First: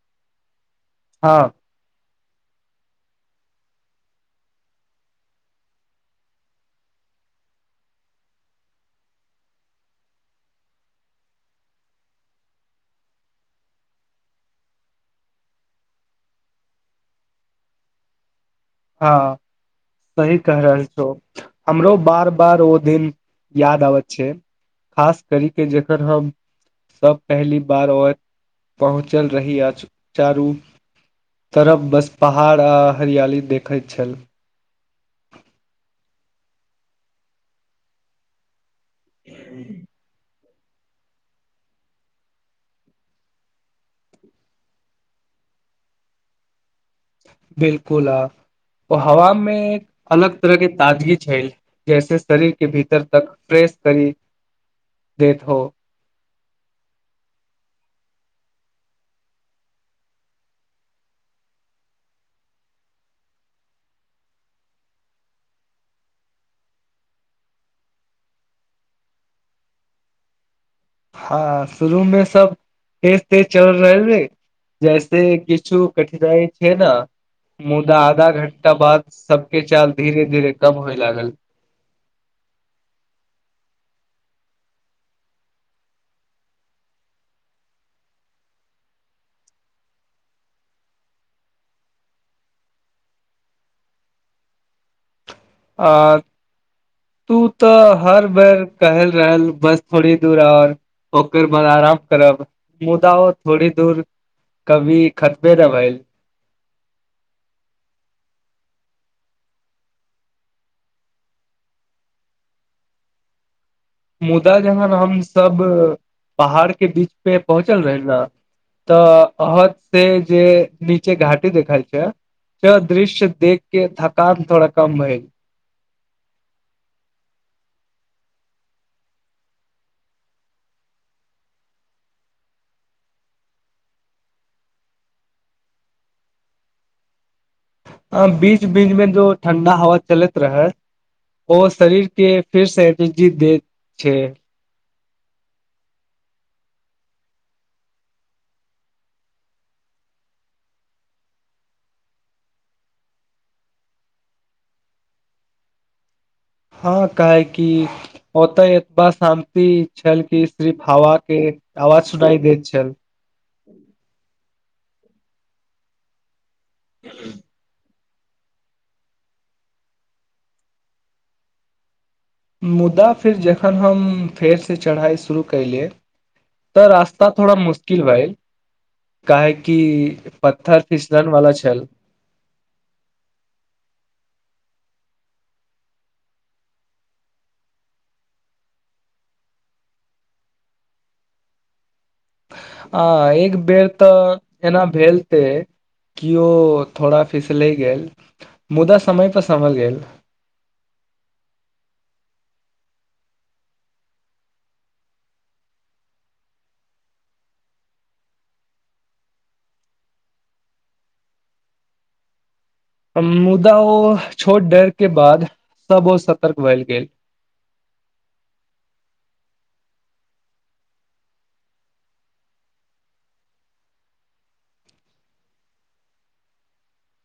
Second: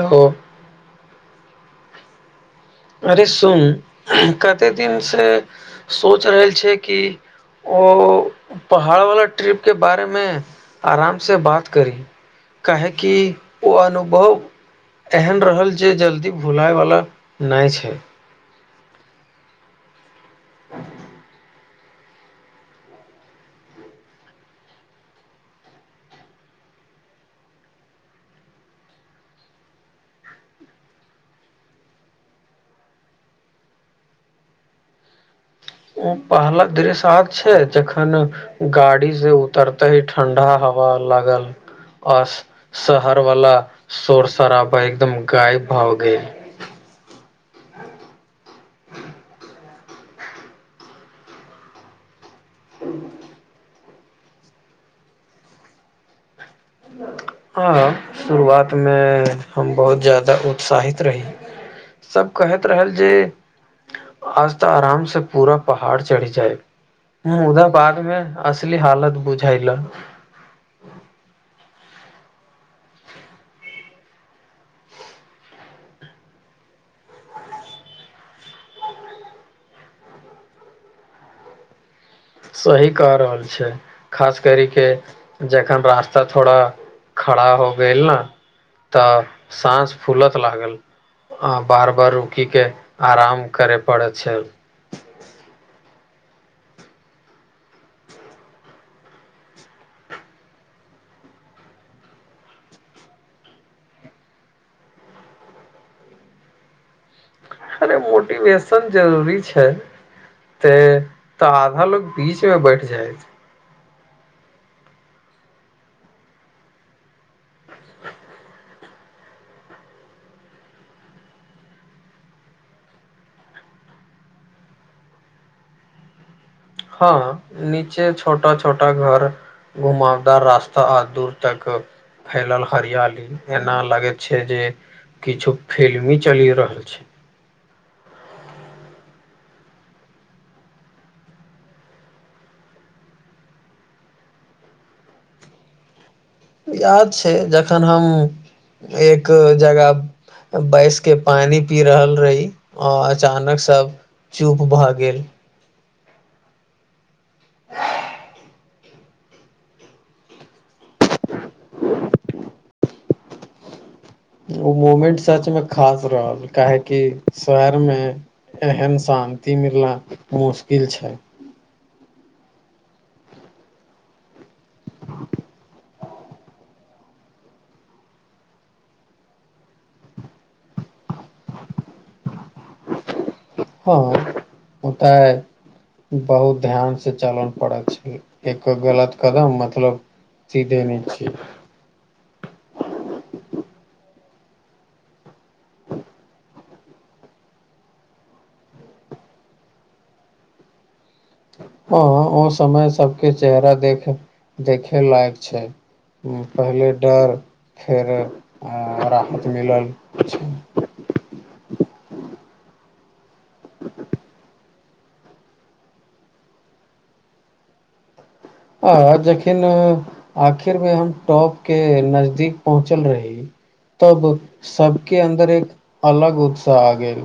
Hello हँ अरे सुन कते दिन से सोच रहल छियै कि ओ पहाड़ वाला ट्रिप के बारे मे आराम से बात करी काहेकि ओ अनुभव एहन रहल जे जल्दी भुलाय वला नय छै हँ सही कह रहल छौ हमरो बार बार ओ दिन याद आबै छै खास करी के जखन हम सब पहली बार आओर पहुँचल रही अ चारू तरफ बस पहाड़ आ हरियाली देखै छल ओ पहला दृश आब छै जखन गाड़ी से उतरतेै ठंडा हवा लागल आ शहर वाला शोरशराबा एकदम गायब भऽ गेल बिलकुल आ ओ हवा मेंश अलग तरह के ताजगी छै जैसे शरीर के भीतर तक फ्रेश करी दैत हो हँ शुरुआत मे हम बहुत जादा उत्साहित रही सब कहैत रहल जे आज तऽ आराम से पूरा पहाड़ चढ़ि जाइब मुदा बाद मे असली हालत बुझाइलऽ हँ शुरू मे सब तेज तेज चलल रहै जैसे किछु कठिनाइ छै न मुदा आधा घंटा बाद सबके चाल धीरे धीरे कम होय लागल सही कह रहल छी खास कर के जखन रास्ता थोड़ा खड़ा हो गयल न तऽ साँस फूलत लागल आ बार बार रुकी के आराम करै पड़ै छै आ तू तऽ हर बेर कहल रहल बस थोड़ी दूर आओर ओकर बाद आराम करब मुदा ओ थोड़ी दूर कभी खतबे नय भयल अरे मोटिवेशन जरूरी छै तेऽ ताधल बीच मे बैठ जायत मुदा जहन हम सब पहाड़ के बीच पे पहुँचल रहे न तऽ अहद से जे नीचे घाटी देखलये तऽ दृश्य देख के थकान थोड़ा कम रहए हँ नीचे छोटा छोटा घर घुमावदार रास्ता आद दूर तक फैलल हरियाली एना लागैत छै जे किछु फिल्मी चलि रहल छै ह बीच बीच में जो ठण्डा हवा चलैत रहै ओ शरीर के फेर से एनर्जी देत छै याद छै जखन हम एक जगह बैस के पानि पी रहल रही आ अचानक सब चुप भऽ गेल हँ काहे कि ओतऽ एतबा शान्ति छल कि सिर्फ हवा के आवाज सुनाई दैत छल ओ मूमेंट सच मे खास रहल काहेकि शहर मे एहन शान्ति मिलना पर मुश्किल छै मुदा फेर जखन हम फेरसे चढ़ाइ शुरू कयले तऽ रास्त थोड़ा मुश्किल भाए काहे कि पत्थर फिसलन वाला छल हँ ओतय बहुत ध्यान से चलल पड़त छै एको गलत कदम मतलब चीजे नै छी आ एक बेर तऽ एना भेल ते किओ थोड़ा फिस लहि गेल मुदा समय पर सम्हल गेल ह ओ समय सब के चेहरा देख देखे लायक छै पहिले डर फेर राहत मिलल छै मुदा ओ छोट डर के बाद सब ओ सतर्क भेलल गेल अ जखन आखिर मे हम टॉप के नजदीक पहुँचल रही तब सबके अन्दर एक अलग उत्साह आ गेल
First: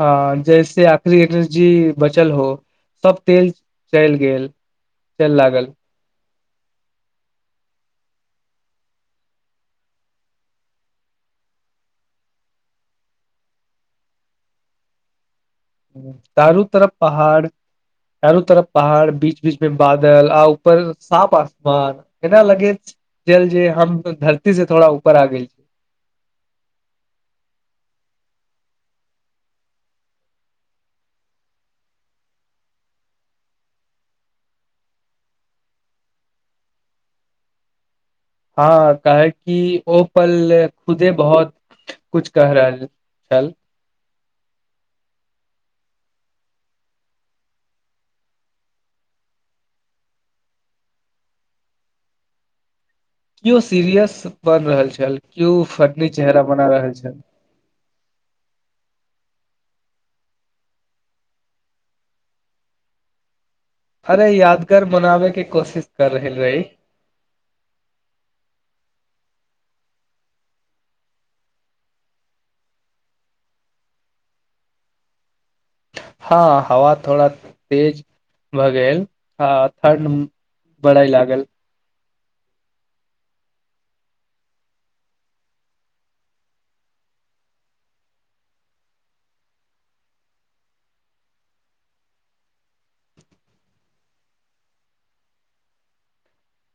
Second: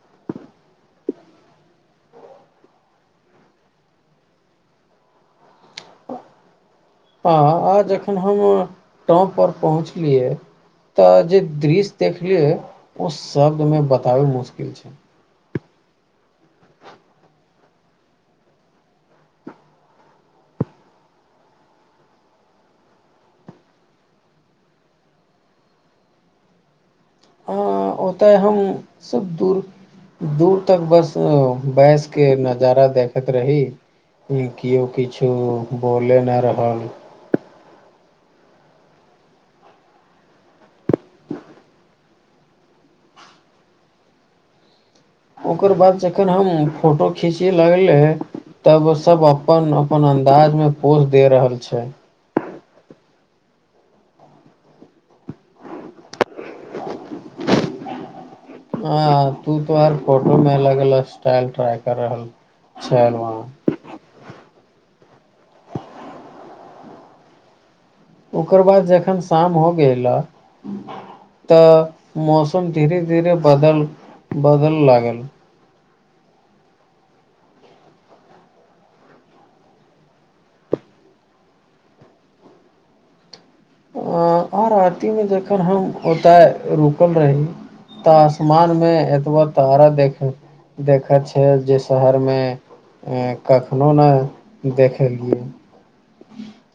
हँ जैसे आखिरी एनर्जी बचल हो सब तेल चलि गेल केहेन लागल हँ आहाॅं जखन हम टाॅम पर पहुँचलियै अऽ जे दृश्य देखलियै ओ शब्द मे बताबै मुश्किल छै दारू तरफ पहाड़ चारू तरफ पहाड़ बीच बीच मे बादल आ ऊपर साफ आसमान एना लगे जेल जे हम धरती से थोड़ा ऊपर आ गेल छी ओतय ता है हम सबब दूर दूर तक बस बैस के नजारा देखैत रही कोय कियो किछु बोले नहि रहल हँ काहे की ओ पल ले खुदे बहुत कुछ कह रहल डल ओकर बाद जखन हम फोटो खींचै लगलै तब सब अपन अपन अन्दाज में पोस दे रहल छैय कीइयो सीरियस पर रहल छल कीइयो फटनीचेहरा बना रहल छल आऽ तू तोहरफोटो में अलग अलग स्टाइल ट्राइ कर रहल छैल वहा अरे यादगार मनावेके कोशिश कर रहहल रही ओकर बाद जखन शाम हो गेला तऽ मौसम धीरे धीरे बदल बदल लागल हँ हवा थोड़ा तेज भऽ गेल हा थंड परैयलागल अ आर आती मे जकर हम ओतैय रुकल रही तऽ आसमान मे एतबा तारा देखै देख छैल जे शहर में कखनो नैय देखेलियए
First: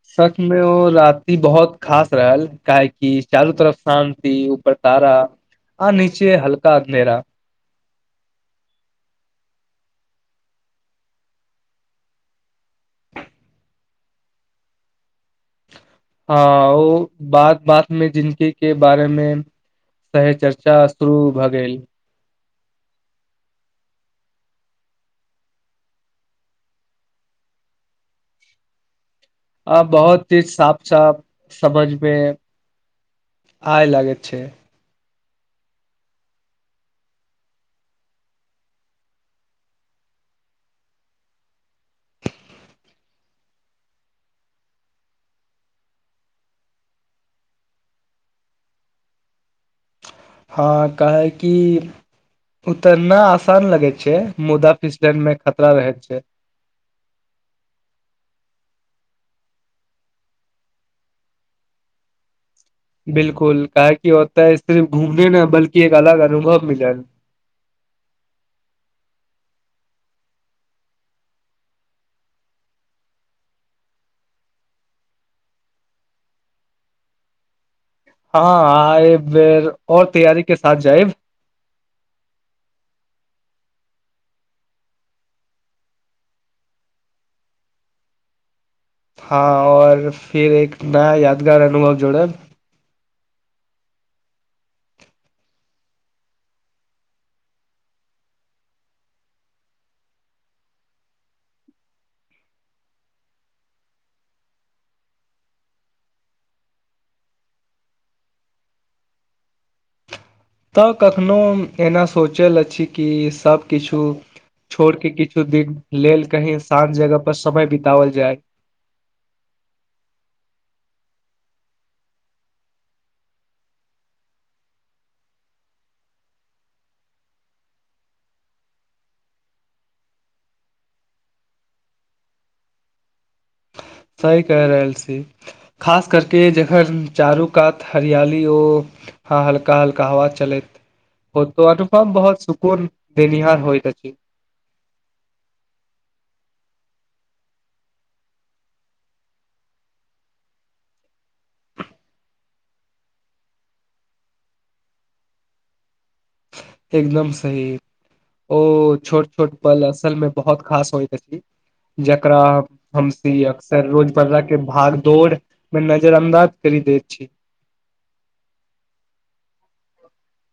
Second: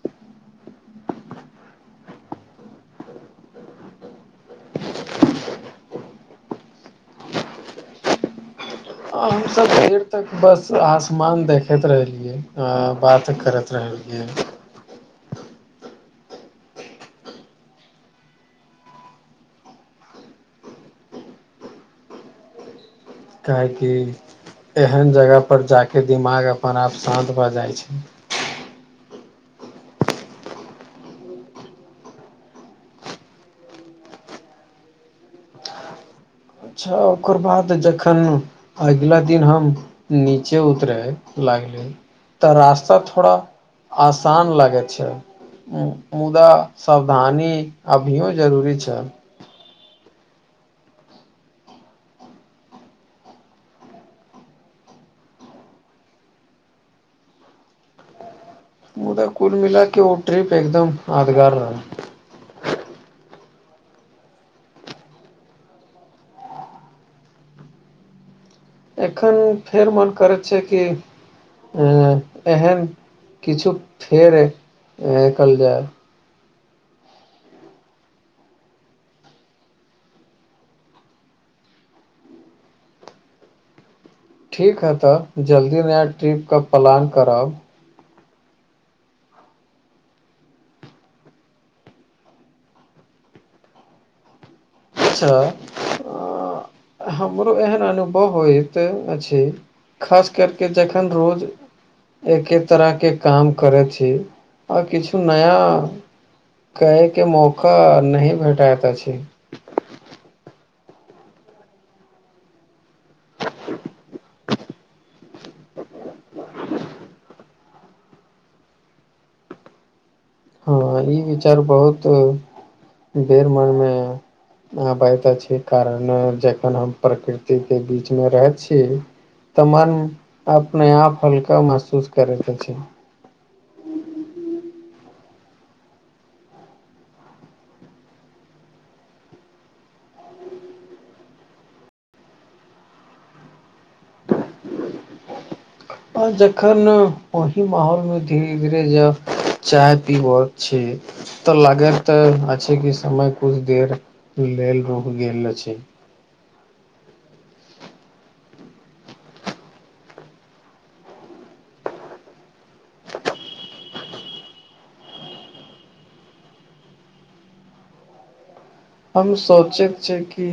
सच मे ओ राति बहुत खास रहल काहेकि चारू तरफ शांति ऊपर तारा आ नीचे हल्का अंधेरा हमस देर तक बस आसमान देखैत रहलियै बात करैत रहलिय आ [unintelligible] हा ओ बात बात मे जिननके के बारे में सहे चर्चा शुरू भऽ गेल काहेकि एहन जगह पर जाके दिमाग अपन आप शान्त भए जाइ छैय आ बहुत चीज साफ साफ समझमे आय लागैत छैय तऽ अच्छा ओकर बाद जखन अगैला दिन हम नीचे उतरे लागले तऽ रास्ता थोड़ा आसान लागे छैय मुदा सावधानी अभियो जरूरी छ हा का हे की उतरना आसान लगे छै मुदा फिसल न में खतरा रहै छै मुदा कुल मिला के ओ ट्रिरिप एकदम यादगार रह विल्कुल काहे की ओत सिर्फ घूमने न बल्की एक अलग अनुभव मिलल एखन फेर मन करैत छै य कि एहन किछु फेर इकल जाए हँ आए बैर और तैयारी के साथ जाइब ठीक है तऽ जल्दी आइ ट्रिप का प्लान करब हँ और फिर एक नया यादगार अनुभव जोड़ब च अऽहमरो एहन अनुभव होइत अछि खास करके जखन रोज एके तरहके काम करैत छी आ ऽ किछु नया क्यैके के मौका नहि भेटैत अछि तऽ कखनहु एना सोचल अछि कि सभकिछु छोड़ के किछु दिन लेल कही शांत जगह पर समय बित। ओल जाय हँ ई विचार बहुत बेर मनमे आब तऽ अहि कारण जखन हम प्रकृति के बीच मे रहै छिइ तऽ मन अपने आप हल्का महसूस करैत अछि सही कहइ रहल छी खास करके जखन चारू कात हरियाली ओ हा हल्का हल्का हवा चलैत ओ तो अनुपम बहुत सुकून देनिहार होइत अछि आ जखन वही माहौलमे धीरे ज चाय पीब क छै तऽ लागैत त अछि कि समय कुछ देर लेल रुक गेल अछि एकदम सही ओ छोट छोट पल असल मे बहुत खास होइ त अछि जकरा हमस अक्सर रोजप्रा के भाग दौड़ मे नजर अंदाज कर दैय छी हम सोचैक छै कि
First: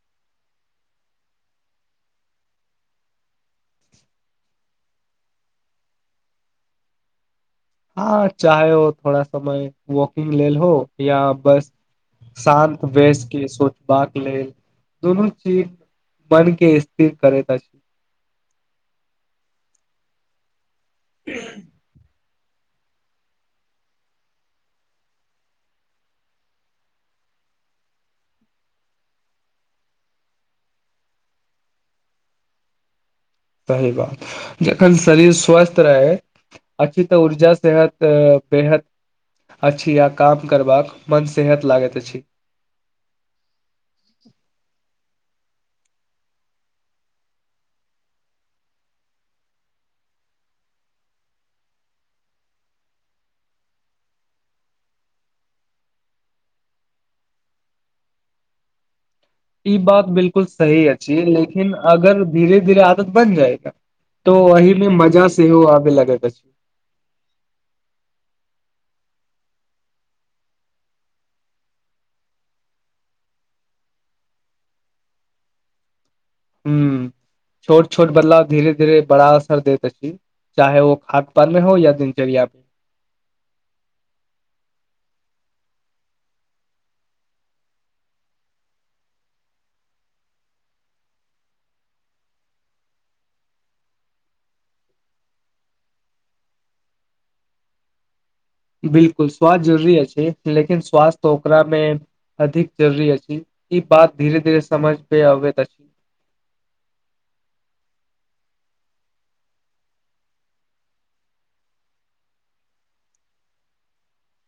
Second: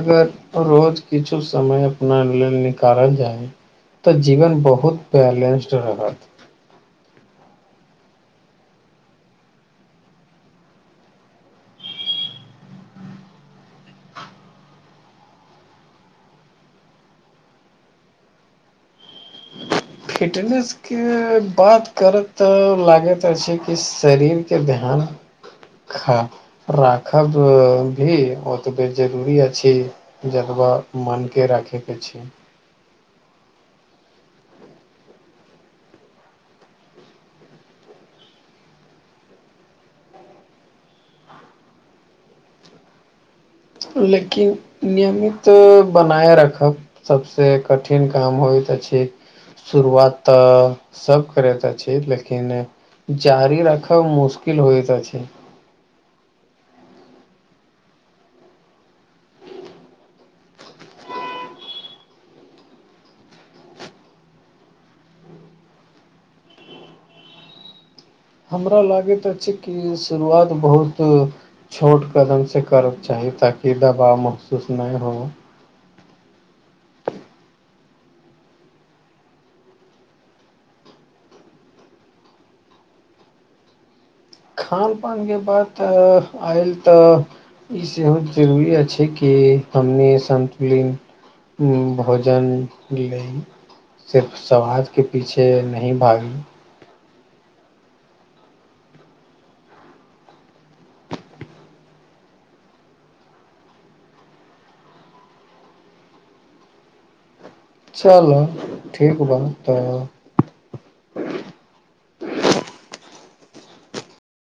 अगर रोज किछु समय अपना लेल निकारल जाय तऽ जीवन बहुत बेलंस्ट रहत हँ चाहे हो थोड़ा समय वकिंग लेल हो या बस शान्त वेसके सोचबाक लेल दुनू चीज मन के स्थिर करैत अछि फिटनेसके बात करत तऽ लागैत अछि कि शरीरके ध्यान खाक राखब भी ओतऽ बे जरूरी अछि जतबा मन के राखेके छैय सही बात जखन शरीर स्वस्थ रहै अच्छा तऽ ऊर्जा सेहतऽबेहद अछि आ काम करबाक मन सेहत लागैत अछि लेकिन नियमित बनाय रखब सबसे कठिन काम होइतऽ अछि शुरुआत तऽ सभ करैतऽ अ छी लेकिन जारी रखब मुश्किल होइत अछि ई बात बिलकुल सही अछि लेकिन अगर धीरे धीरे आदत बन जाएगा तो ओही मे मजा सेहो आबे लगैत अछि हमरा लागैत अछि कि शुरुआत बहुत छोट कदम से करक चाही ताकि दबाव महसूस नैय हो हूँ [inaudible] छोट छोट बदलाव धीरे धीरे बड़ा असर दे त अ छी चाहे व खाद्य पान में हो या दिनचर्या मे खान पान के बातऽआयल तऽ ई सेहो जरुरी अछि कि हमनी समतुलिंग उम भोजन लय सिर्फ समाजके पीछे नहि भागी बिलकुल स्वास्थ्य जरुरी अछि लेकिन स्वास्थ ओकरामे अधिक जरुरी अछि ई बात धीरे धीरे समझ पे अबैत अछि चल ठीक बाऽ तऽ